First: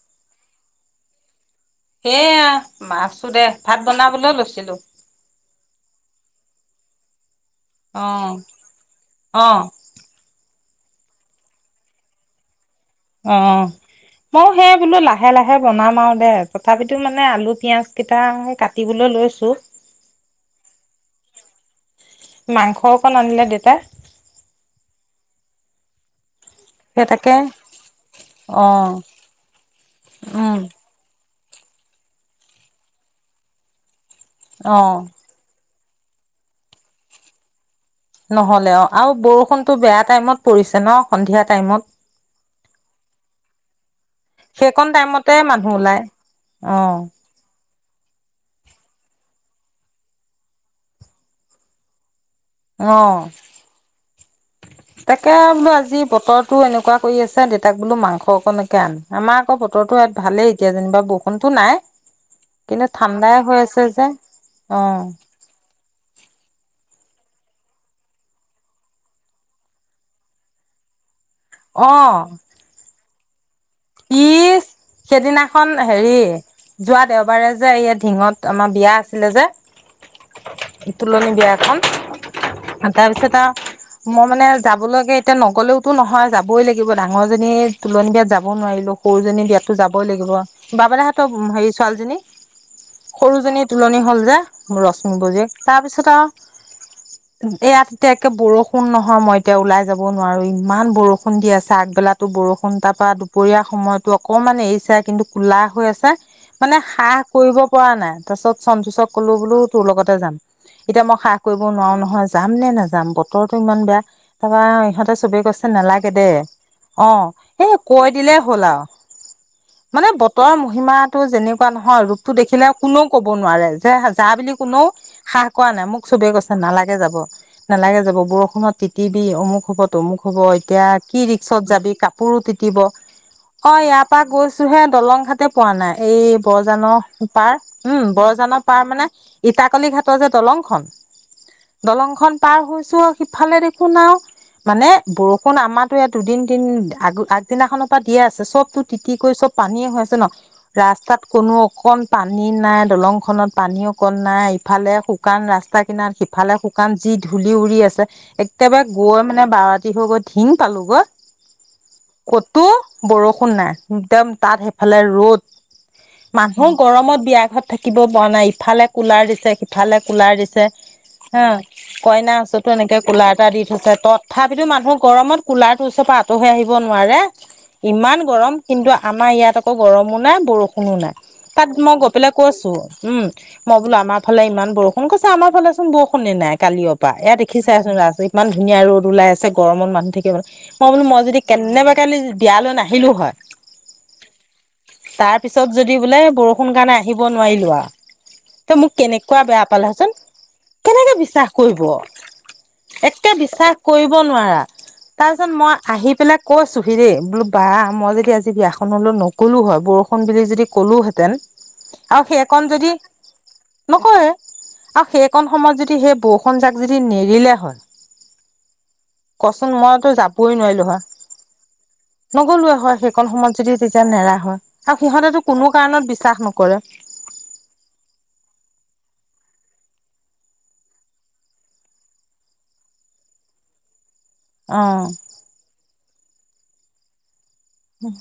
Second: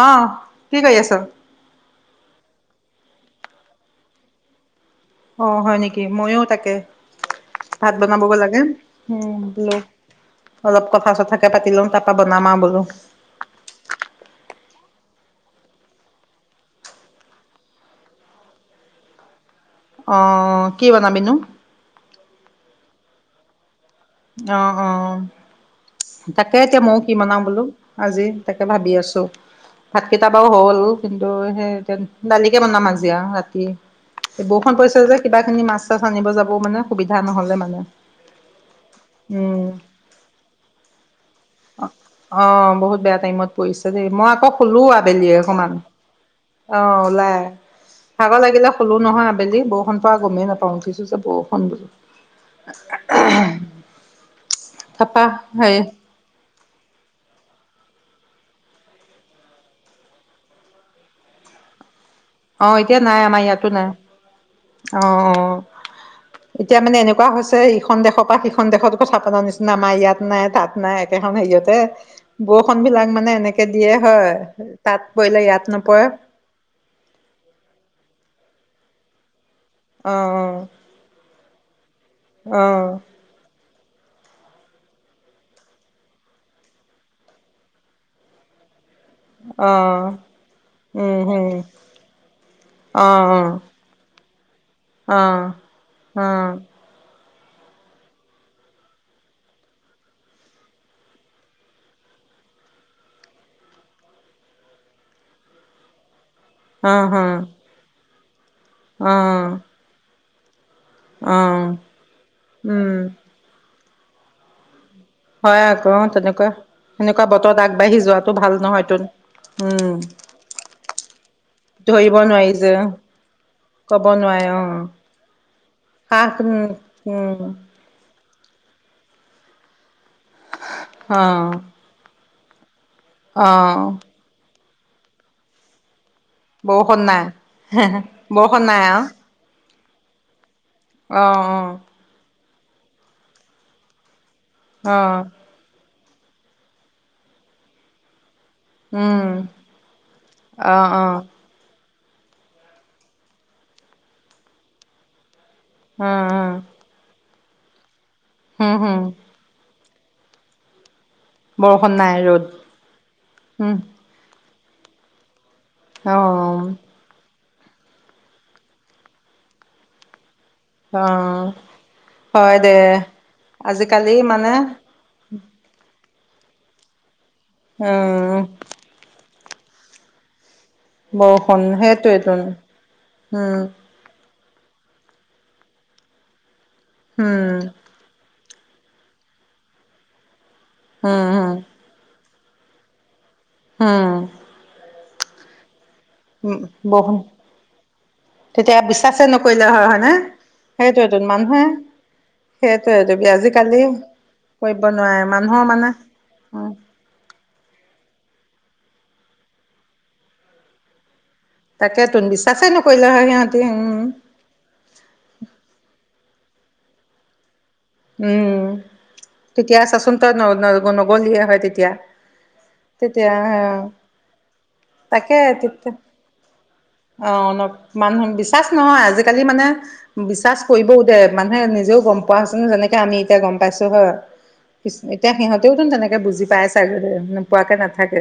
অহ, কি কৰি আছ? সেয়া মই আছো দে, ভাত বনাবলৈ লৈছিলো। অ', হয় নেকি! ময়ো তাকে। ভাত অ বনাবগে লাগে। উম। অ অলপ কথা চথাকে পাতি লম তাৰ পৰা বনামা আও বোলো। অঁ, মইও সেয় বোলো লাহে লাহে বনাম আও দে তথাপিতো মানে আলু পিয়াজ কেইটা কাটিবলৈ লৈছো অঁ। কি বনাবিনো? মাংস অকণ আনিলে দেউতাই। অঁ, অঁ। তাকে এতিয়া ময়ো সেই কি তাকে বনাওঁ বোলো আজি অ তাকে ভাবি আছো ভাতকেইটা বাও উম হ'ল। সেই, দালি কে বনাম আজি, অঁ ৰাতি। এই বৰষুণ অ পৰিছে যে কিবা খিনি মাছ পিঠা আনিব যাব মানে সুবিধা নহলে মানে নহ'লে অঁ। আৰু উম বৰষুণতো বেয়া টাইমত পৰিছে ন সন্ধিয়া টাইমত অঁ বহুত বেয়া টাইমত পৰিছে। দেই মই আকৌ শুলো সেইকণ আবেলি টাইমতে মানুহ অকমান ওলাই অ অঁ ওলাই। ভাগৰ লাগিলে শুলো নহয়, আবেলি বৰষুণ পৰা গমেই নাপাওঁ উঠিছো যে বৰষুণ বোলো। অঁ তাপা তাকে বোলো হেৰি আজি বতৰত তো এনেকুৱা কৰি আছে দেতাক বোলো মাংস অকন একে আন আমাৰ আকৌ বতৰটো ইয়াত ভালেই এতিয়া যেনিবা বৰষুণতো নাই। আঁহ কিন্তু এতিয়া নাই ঠাণ্ডাই আমাৰ হৈ ইয়াতো আছে নাই যে অ আঁহ। এতিয়া মানে এনেকুৱা হৈছে ইখন দেশৰ পৰা সিখন দেশত কথা পতাৰ নিচিনা আমাৰ ইয়াত নাই তাত নাই সেইখন হেৰিয়াতে অ বৰষুণ বিলাক মানে। এনেকে দিয়ে ই হয় তাত পৰিলে সেইদিনাখন ইয়াত নপৰে। হেৰি যোৱা দেওবাৰে যে ইয়াত ঢিঙত আমাৰ বিয়া আছিলে যে অ তুলনি বেয়া অ প্ৰথম তাৰপিছত মই মানে যাবলৈকে এতিয়া নগলেওতো নহয় যাবই লাগিব ডাঙৰ জী তোলনি বিয়াত যাব যাব নোৱাৰিলো সৰুজনী অ অ বিয়াতো যাবই লাগিব উম তাহাঁতৰ হম হেৰি ছোৱালীজনী অ সৰুজনীৰ তুলনি হ'ল যে ৰশ্মি অ অ বোৱাৰিয়েক তাৰপিছত অ আৰু এয়াত এতিয়া একে বৰষুণ নহয় মই এতিয়া ওলাই যাব নোৱাৰো ইমান বৰষুণ দি আছে আগবেলাতো বৰষুণ তাৰ পৰা দুপৰীয়াৰ সময়তো অকমান এৰিছে কিন্তু কোলা হৈ আছে মানে অ হ হাস্ কৰিব পৰা নাই তাৰপাছত সন্তচ ক অ ক'লো বোলো তোৰ লগতে যাম এতিয়া মই সাহ অ কৰিব নোৱাৰো নহয় যাম নে নাযাম উম বতৰটো ইমান বেয়া তাৰপৰা ইহঁত চবে হয় গছে আকৌ নালাগে দে তেনেকুৱা অঁ সেনেকুৱা বতৰত এই আগবাঢ়ি কৈ যোৱাটো দিলেই ভাল হ'ল আৰু নহয় তোন। উম মানে বতৰ মহিমাটো যেনেকুৱা নহয় ধৰিব ৰূপটো নোৱাৰি দেখিলে যে কোনেও ক'ব নোৱাৰে যে কব যা নোৱাৰে বুলি অ কোনেও হ্ৰাহ কোৱা নাই মোক চবেই সাহ কৈছে নালাগে উম যাব উম নালাগে যাব বৰষুণত তিতি । অমুক হ'ব। ত মোক হ'ব এতিয়া কি অ ৰিক্সত যাবি ক। পৰু পাকিব [unintelligible] অ ইয়াৰ পৰা গছ ছু হে দলং ঘাটতে পোৱা নাই [unintelligible] এই বৰজানৰ বৰষুণ নাই পাৰ উম বৰজানৰ বৰষুণ পাৰ নাই আও মানে ইটাক [unintelligible] কালি ঘাত যে দলং [unintelligible] অ দলংখন পাৰ হৈছোঁ আৰু সিফালে দেখোন আৰু মানে অ অ বৰষুণ আমাৰ দুদিন তি আগগ [unintelligible] সদিনাখনৰ পৰা দিয়ে আছে চবতো তিতি উম কৰি চব পানীয়ে হৈ আছে ন অ অ অ ৰাস্তাত কোনো অকণ পানী নাই দলং খনত পানী অ কণ নাই ইফালে শুকান ৰাস্তা সা অ কিনাৰ সিফালে শুকান য দি ধূলি উৰি আছে হুম একেবাৰে হুম গৈ মানে বাৰ হ গ'ঢি পালো গ বৰ ক'তো বৰষুণ নাই একদম তাত ইফালে ৰ'দ অ মানুহ গৰমত বিয়া ঘটা থাকিব পৰা নাই ইফালে কুলাৰ দিছে সিফালে কুলাৰ দিছে অ হা কইনা হয় হচতো দে এনেকে কুলাৰ এটা দি থৈছে আজিকালি মানে তথাপিতো মানুহৰ গৰমত কুলাৰ ওচৰ আ হৈ আহিব ন মাৰে ইমান উম গৰম কিন্তু আমাৰ ইয়াত আকৌ গৰমো নাই বৰষুণ কোনো নাই বৰষুণ তাত মই গৈ পেলাই সেইটোৱেইতোন কৈছো উম মই বোলো আমাৰ ফালে ইমান বৰষুণ কৈছে আমাৰ ফালে চোন বৰষুণে নাই কালিৰ পৰা উম, এয়া দেখি চাইচোন ৰাি [unintelligible] ইমান ধুনীয়া ৰদ ওলাই আছে গৰমত মু থাকে মানে মই বোলো মজ উম, যদি [unintelligible] উম, কেনে বা কোলি [unintelligible] বিয়ালৈ নাহিলোঁ হয় হু তাৰ পিছত য বোলে বৰষুণ কাৰণে বহু আহিব নোৱাৰিলো আও ত তেতিয়া মোক বিশ্বাসে কেনেকুৱা বেয়া নকৰিলে হয় পালেচোন হয়নে? কেনেকে সেইটোৱেতো বিশ্বাস মানুহে কৰিব সেইটোৱেতো একে বিশ্বাস আজিকালি কৰিব নোৱাৰা কৰিব নোৱাৰে তাৰ পিছত মানুহৰ মই মানে আহি পেলাই ক উম, চুহি দে বোলো বা মই যদি আজি বিয়াখনলৈ নগলো হয় বৰষুণ বুলি যদি ক'লোহেঁতেন আৰু তাকেতোন সেইকণ বিশ্বাসে যদি নকৰিলে হয় সিহঁতি উম। নকএ আৰু সেইকন সময়ত যদি সেই ব জাক যদি নেৰিলে হয় উম কচোন তেতিয়া আ মইতো চাচোন তই যাবই নোৱাৰিলো হয় নগলি নগলোৱে হয় সেইকণ সময়ত যদি তেতিয়া নেৰা হয় আৰু সিহঁতেটো কোনো কাৰণত বিশ্বাস নকৰে কৰে অক মানুহ বিশ্বাচ নহয় আজিকালি মানে বিশ্বাচ কৰিবও দে মানুহে নিজেও গম পোৱা হৈছে ন যেনেকে আমি এতিয়া গম পাইছো হয় অ এতিয়া সিহতেওঠোন তেনেকে তে বুজি পাই চাগৈৰে পোৱাকে নাথাকে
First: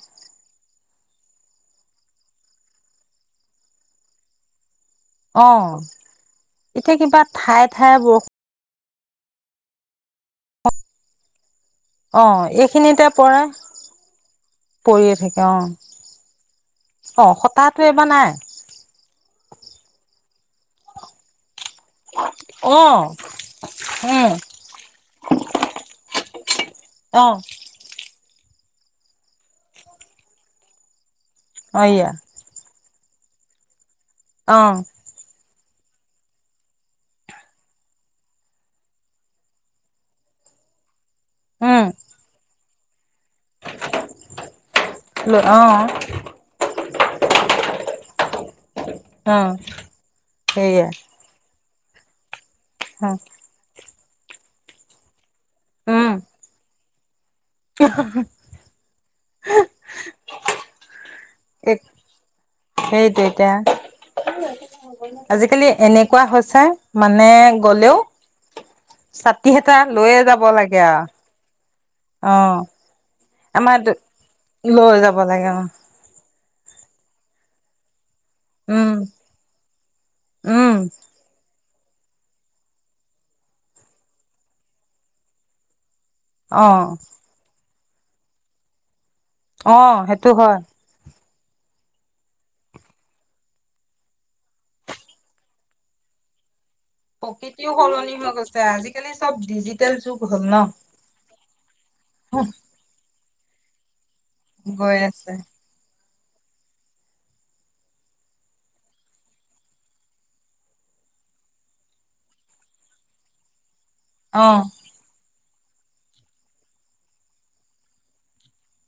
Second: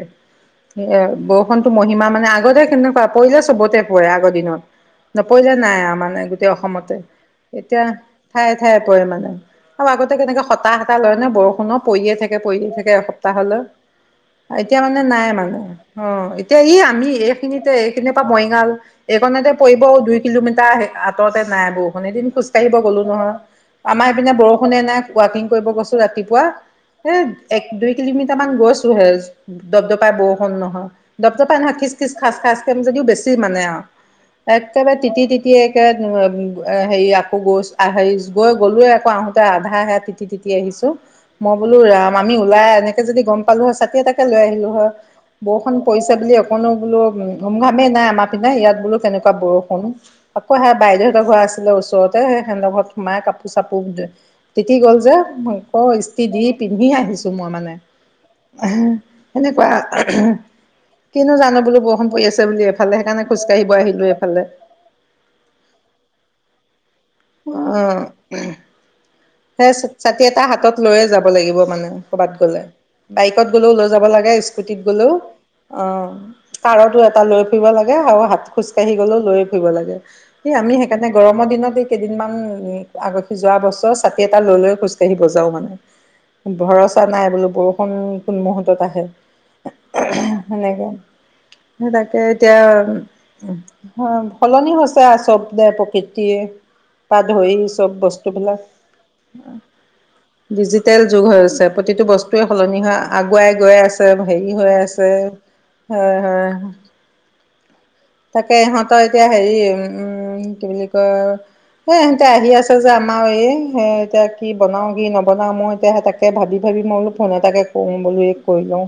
এ বৰষুনটো মহিমা মানে আগতে কেনেকুৱা পৰিলে চবতে পৰে আগৰ দিনত অ নপৰিলে নাই আৰু মানে গোটেই অসমতে এতিয়া কিবা ঠায়ে এতিয়া ঠায়ে বৰষুণ ঠায়ে ঠায়ে মানে আৰু আগতে কেনেকে হতা হতা লয় নে বৰষুণত পইয়ে অ থাকে পইয়ে থাকে এইখিনিতে পৰে এসপ্তাহলৈ এতিয়া মানে পৰিয়ে নাই থাকে মানে অ এতিয়া ই আমি অ এইখিনিতে সতাহটো এইবাৰ এইখিনি নাই বইগাল এইখনতে পৰিব দুই কিলোমিটাৰ আহে আঁতৰতে নাই বৰষুণ এদিন খোজ কঢ়িব অ গ'লো নহয় আমাৰ এইপিনে উম বৰষুণে নাই ৱাকিং কৰিব গৈছো ৰাতিপুৱা এ অ এক দুই কিলোমিটাৰ মান গৈছো হেজ দব্দপাই বসুণ নহয় ডব্দপাই নহয় খিচ খিছ খাচ খাচ কে যদিও বেছি মানে আৰু। একেবাৰে তিতি তিতি তিয় একে হেৰি আকৌ গৈ হে গৈ গ'লোয়ে আকৌ আহোতে আধা হেই তিতি তিতি আহিছো মই বোলো ৰাম আমি ওলাই এনে নেকে যদি গম পালো হয় ছাতি এটাকে লৈ আহিলো হয় বৰখুন পৰিছে বুলি অকনো বোলো ঘুম ঘামে নাই আমাৰ পিনে ইয়াত বোলো কেনেকুৱা বৰষুণ আকৌ সেয়া বাইদেউহঁতৰ ঘ এটা আছিলে ওচৰতে। সিহঁতৰ ঘৰত সুমাই কাপোৰ চাপু। তিতি গ'ল যে মই ক উম ই্স্তি দি প আহিছোঁ, মই মানে সেনেকুৱা কিনো জানো বোলো এক বৰষুন পৰি আছে। বুলি এইফালে সেইকাৰণে সেইটো এতিয়া খোজকাঢ়িব আহিলোঁ এইফালে আজিকালি এনেকুৱা হৈছে। মানে গ'লেও অ', ছাতি সেই এটা লৈয়ে ছাতি এটা যাব হাতত লাগে আৰু লৈয়ে যাব লাগিব মানে। কৰাত অ গলে, বাইকত গলেও আমাৰ লৈ যাব লাগে স্কুটি ত লৈ গলেও যাব লাগে অ' পাৰটো এটা লৈ ফুৰিব লাগে আৰু হাত উম খোজকাঢ়ি গ'লেও লৈয়ে ফুৰিব লাগে। হে আমি উম সেইকাৰণে গৰম দিনত। কেইদিনমান আগহি যোৱা বছৰ। ছাতি এটা লৈ-লৈ খোজ কাঢ়ি বজাও মানে। অ ভৰচা নাই বোলো বৰষু ক কোন মুহৰ্তত আহে। অ সেইটো হয়। স তাকে এতিয়া সলনি হৈছে চব দে প্ৰকৃতিয়ে। পা ধৰি প্ৰকৃতিও চব সলনি হৈ গৈছে বস্তুবিলাক। আজিকালি চব ডিজিটেল যুগ হ'ল ন ডিজিটেল যুগ হৈছে প্ৰতিটো বস্তুৱয়ে সলনি হয়। আগুৱাই গৈ আছে। হেৰি হৈ আছে এ অহ, তাকে ইহঁতৰ এতিয়া হেৰি উম কি বুলি কয় এ ইহতে আহি আছে যে আমাৰ এই হে এতিয়া অ কি বনাও কি নব বনাও মই এতিয়া সে তাকে ভাবি ভাবি মই অলপ ফোন এটাকে কো বোলহে কৰি লওঁ।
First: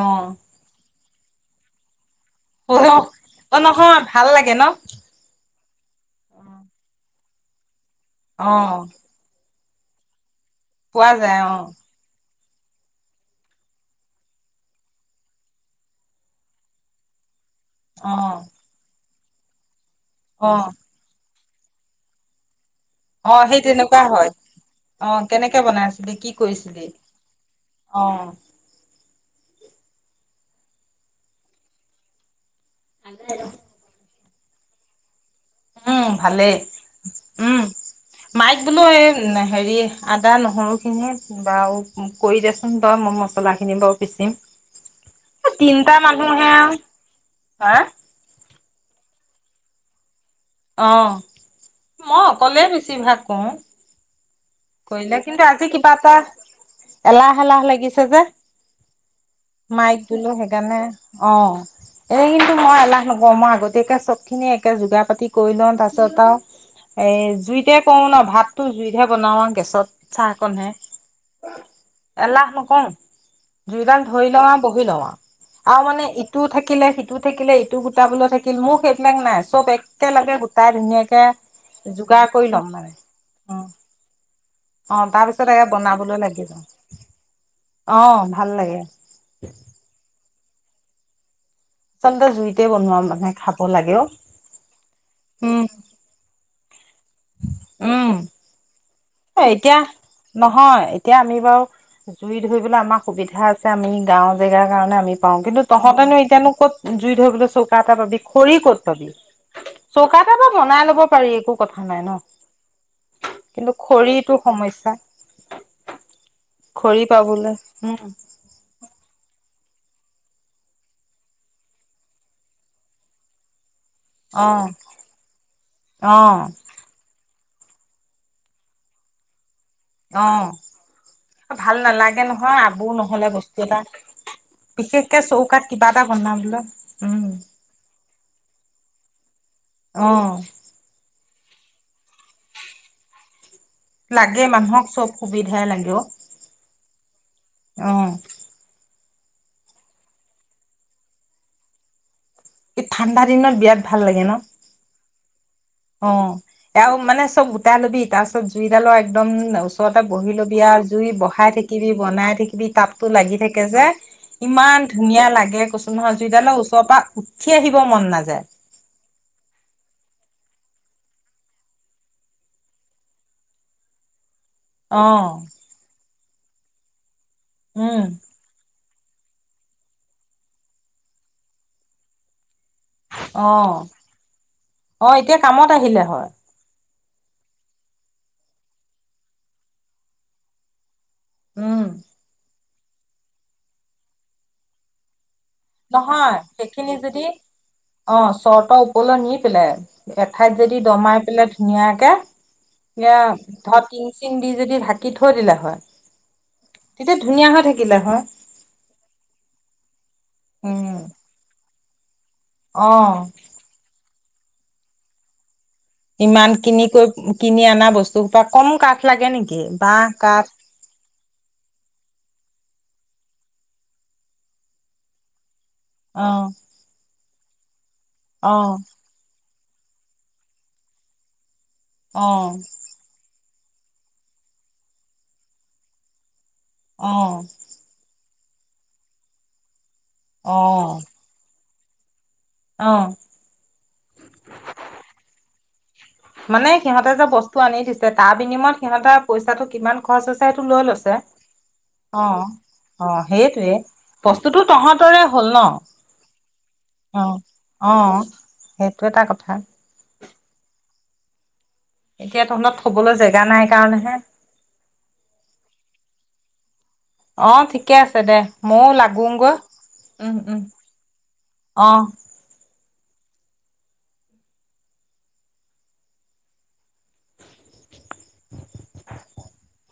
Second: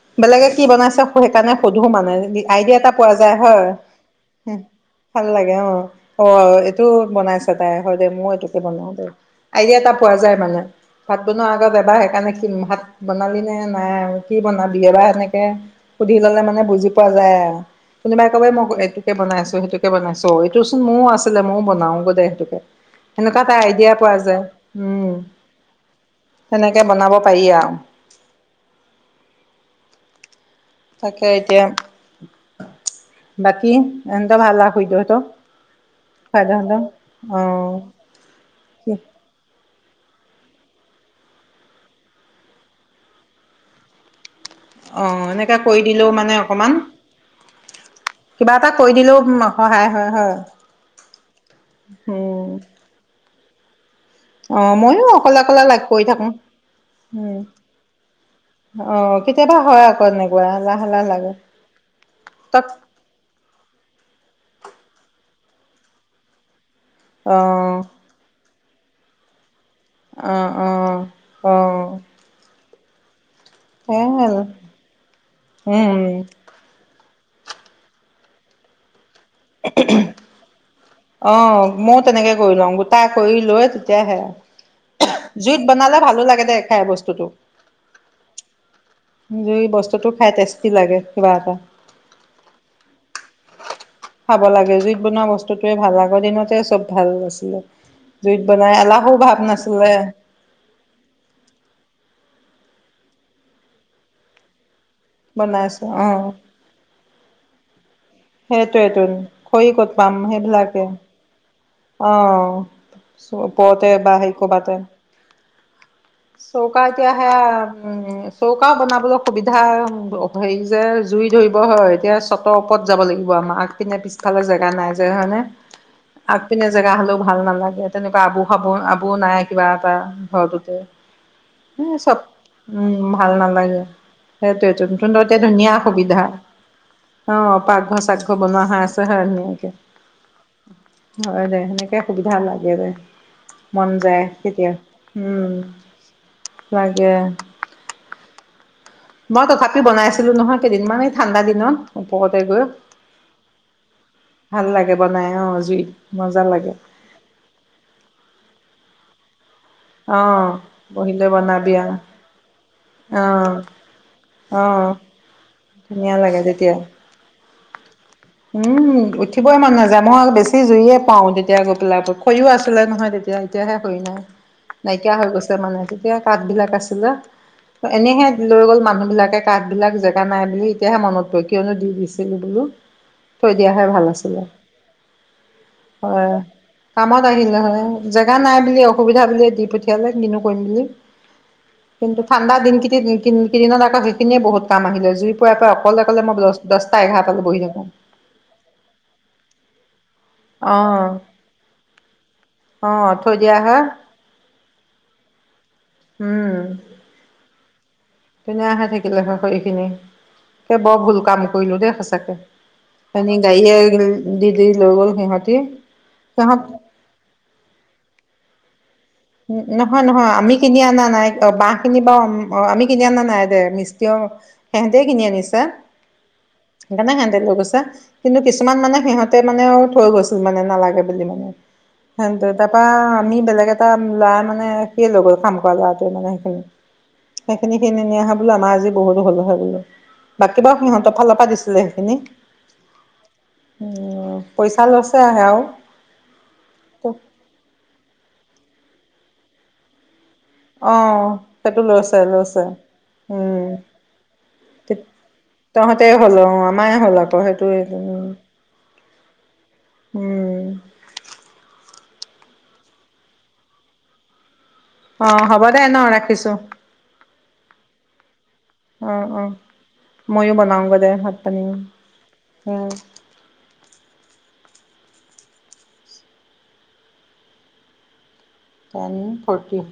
অ বেলেগে কি বনাইছ? সেইকাৰণে সুধো মানে। আইডিয়া পা পোৱা যায় অ হয়। নহয় ভাল লাগে ন ভাল লাগে অ। অ এইটো বনাইছ তাই, হয় দে মই অ এইটোোকে বনাওঁ দে। আইডিয়া এটা পোৱা যায় মানে। পোৱা ভাত ব যায় নোৱাৰ অ আগত এবাৰ সেইকাৰণে ভাত বনালি নে নাই আৰু কি বনা বিহেবাহ সেনেকৈ সুধি ল'লে মানে বুজি পোৱা যায় আৰু। অ তুনি বাই কব'ই মটো- কে বনাইছো, সেইটো বনাইছো, অ এইটো চোন মুও আছে আছিলে, মইউ বনাওঁ গৈ দে সেইতোকে। অঁ সেই তেনেকুৱা হয়, উম অঁ কেনেকে বনাইছিলি? কি সেনেকে কৰিছিলি? বনাব পাৰি আৰু অঁ। তাকে এতিয়া বাকী? এ ত [unintelligible] ভাল [unintelligible] লাখই দত [unintelligible] উম ভালেই, উম' মাইক বোলো অ এই হেৰি আদা, নহৰু খিনি বাৰু কৰি দেচোন বাৰু, মই মছলা খিনি বাৰু পিচিম। অঁ এনেকাে কৰি তিনটা দিলেও মানে মানুহে আৰু অকমান, হা কিবা তা কৰি দিলেও সহায় হয়, হয়। অ', মই উম অকলে বেছি ভাগ ক'ওঁ। অ ময়ো কৰিলে অকলে কিন্তু অকলে আজি লাগ কিবা কৰি এটা, থাকো উম এলাহ এলাহ লাগিছে যে, অ কেতিয়াবা হয় মাইক আকৌ বোলো এনেকুৱা এলাহ সেইকাৰণে, এলাহ লাগে অঁ, এই কিন্তু তক মই এলাহ নকওঁ মই আগতীয়াকে চব খিনি [unintelligible] ে যোগাৰ পাতি কৰি লওঁ, তাৰপিছত আৰু এই অ জুইতে ক'ও ন, ভাত তটো যুইতহে বনাওঁ ত' চাহ অ কনহে, অ অ এলাহ নকওঁ। দুুইডাল ধৰি সেয়াই লওঁ আৰু, বহি লওঁ আৰু, আও উম মানে ইটো থাকিলে সি টো থাকিলে ইটো গোটা বোলৈ থাকিল, মোক সেইটো এইবিলাক নাই, চব একে লগে গোটাই ধুনীয়াকে অঁ, ময়ও তেনেকে কৰি লওঁ, গোটা কৰি লৈয়ে তেতিয়াহে অ [inaudible] অঁ' তাৰ পিছত এে বনাবলৈ লাগিব, খাই বস্তুটো অঁ ভাল লাগে। জুই বস্তুতটো খাই তেজ বেছি লাগে, কিবা এটা। আচলতে জুইতে বনোৱা মানে খাব লাগে'ও। বস্তুটোৱ ভাল, আগৰিনতে চব ভাল নাছিলে, উম জুইত বনাই অলাক এতিয়া, নহয় এতিয়া আমি বাৰু জুইত সেইবিলাক আমাৰ সুবিধা আছে আমি গাঁও জেগা। কাৰণে আমি পা কিন্তু বনাইছো অ তহঁতেনো এতিয়ানো ক'ত জুই ধৰিবলৈ চৌ- পাবি খৰি ক'ত সেইটোৱেতো পাবি খৰি ক'ত পাম চৌকা এটা বা বনাই সেইবিলাকে লব পাৰি একো, কথা নাই ন অ কিন্তু চৌপত বা খৰিটো হেৰি কৰবাতে সমস্যা চৌকা খৰি এতিয়া সেয়া পাবলৈ উম চৌকাও বনাবলৈ খুব সুবিধা হেৰি যে জুই ধৰিব হয়, এতিয়া চতৰ ওপৰত যাব লাগিব আমাক পিনে অ পিছফালৰ জেগা নাই যে হয়নে? অ আগপিনে জেগা হ'লেও ভাল নালাগে, তেনেকুৱা আবু খাব আবু নাই। কিবা এটা অ ঘৰটোতে ভাল চব নালাগে নহয় আবু উম নহ'লে ভাল বস্তু এটা নালাগে। সেইটো নতুন বিশেষকে এয়া চৌকাত ধুনীয়া কিবা এটা সুবিধা বনাবলৈ উম অ পাকঘৰ চাকঘৰ বনোৱা। [unintelligible] আহ হয় দে সেনেকে সুবিধা লাগে যে, লাগে মানুহক চব সুবিধাই লাগে অ লাগে আহ মই তথাপি বনাই আছিলো নহয় কেইদিনমান এই ঠাণ্ডা দিনত। ওপৰতে গৈ এই ঠাণ্ডা দিনত বিৰাট ভাল লাগে ন? ভাল লাগে বনাই অ' জুইত অ মজা লাগে। আও মানে চব গোটা ল'বি তাৰপিছত জুইডালৰ একদম ওচৰতে বহি অ' ল'বি আৰু জুই বহিলৈ বহাই বনাবি থাকিবি আৰু বনাই থাকিবি তাপতো লাগি অ' থাকে যে ইমান অ' ধুনীয়া লাগে কচুমাহৰ ধুনীয়া লাগে জুইডালৰ তেতিয়া। ওচৰৰ পৰা আহিব মন নাযায় উম উঠিব ইমান নাযায়, মই আও বেছি। সি জুইয়ে পাও তেতিয়া গৈ পেলাই খৈও আছিলে নহয় তেতিয়া এতিয়াহে হয় নাই। অ নাইকিয়া হৈ গৈছে মানে তেতিয়া পাতবিলাক আছিলে। উম এনেহে লৈ গ'ল মানুহ। বিলাকে কাঠ বিলাক জেগ নাই বুলি, এতিয়াহে মনত পৰে কিয়নো দি দিছ। ছিলো বোলো। অ আছিলে অ এতিয়া কামত আহিলে হয়। কামত আহিল নহয় জেগা নাই বুলি অসুবিধা বুলি দি পঠিয়ালে কিনো কৰিম বুলি। উম কিন্তু ঠাণ্ডা দিন কি কিন কিদিনত সেইখিনি বহুত কাম আহিলে জুইত। ফুৱাই ফুৱাই অকলে নহয় মই দছ দছ সেইখিনি যদি, অ। চতৰ ওপৰলৈ নি পেলাই এঠাইত যদি অঁ দমাই পেলাই ধুনীয়াকে, অঁ থৈ দিয়া ধৰ হয় টিং চিং দি যদি ঢাকি থৈ দিলে হয়। তেতিয়া ধুনীয়া হৈ থাকি কিলে হয়। তেনেকোৱা হৈ থাকিলে স খৰি খিনি। এ উম বৰ ভুল কাম কৰিলো দে। সঁচাকে। অ কালি ডাৱৰীয়া হৈ গ'ল, দি দি লৈ গ'ল সিহঁতি। ইমান সিহঁত কিনি কৈ, কিনি অনা বস্তু পৰা কম কাঠ লাগে উ, নেকি নহয় বাঁহ নহয়। কাঠ আমি কিনি অনা নাইত। বাহ খিনি বা অঁ আমি কিনি অনা নাই দে, মিস্ত্ৰী সিহঁতেই কিনি আনিছে। আহ। তেলোকচা কিন্তু কিছুমান মানে সিহঁতে মানে আৰু থৈ গৈছিল মানে নালাগে বুলি মানে। অ হ‌ওক দে। তাপা আমি বেলেগ এটা ল'ৰা মানে, সিয়ে লৈ গ'ল, কাম কৰা ল'ৰাটোৱে মানে সেইখিনি। অ সেইখিনি খিনি নি অহা বোৰ আমাৰ আজি বহুতো হ'ল হয় বোলো। বাকী বাৰু সিহঁতৰ ফালৰ পৰা দিছে। লে সেইখিনি। আহ। পইচা লৈছে আৰু সেয়াও। মানে সিহঁতে যে বস্তু আনি দিছে, তাৰ বিনিময় সিহঁতৰ পইচাটো কিমান খৰচ হৈছে সেইটো লৈ লৈছে আহ। সেইটো লৈছে অ লৈছে। অ উম, সেইটোৱে বস্তুটো তহঁতৰে হ'ল ন তহঁতৰে হ'ল আৰু, আমাৰেই হ'ল আৰু। ত সেইটোৱেই, উম। টো এটা কথা। উম। এতিয়া তহলত থবলৈ জেগা নাই কাৰণেহে, অ হ'ব দে ন! ৰাখিছোঁ। অ ঠিকে আছে দে। ময়ো অ অ লাগোগৈ। উম ময়ো উম, বনাওঁগৈ দে ভাত পানী। অ। Ten forty.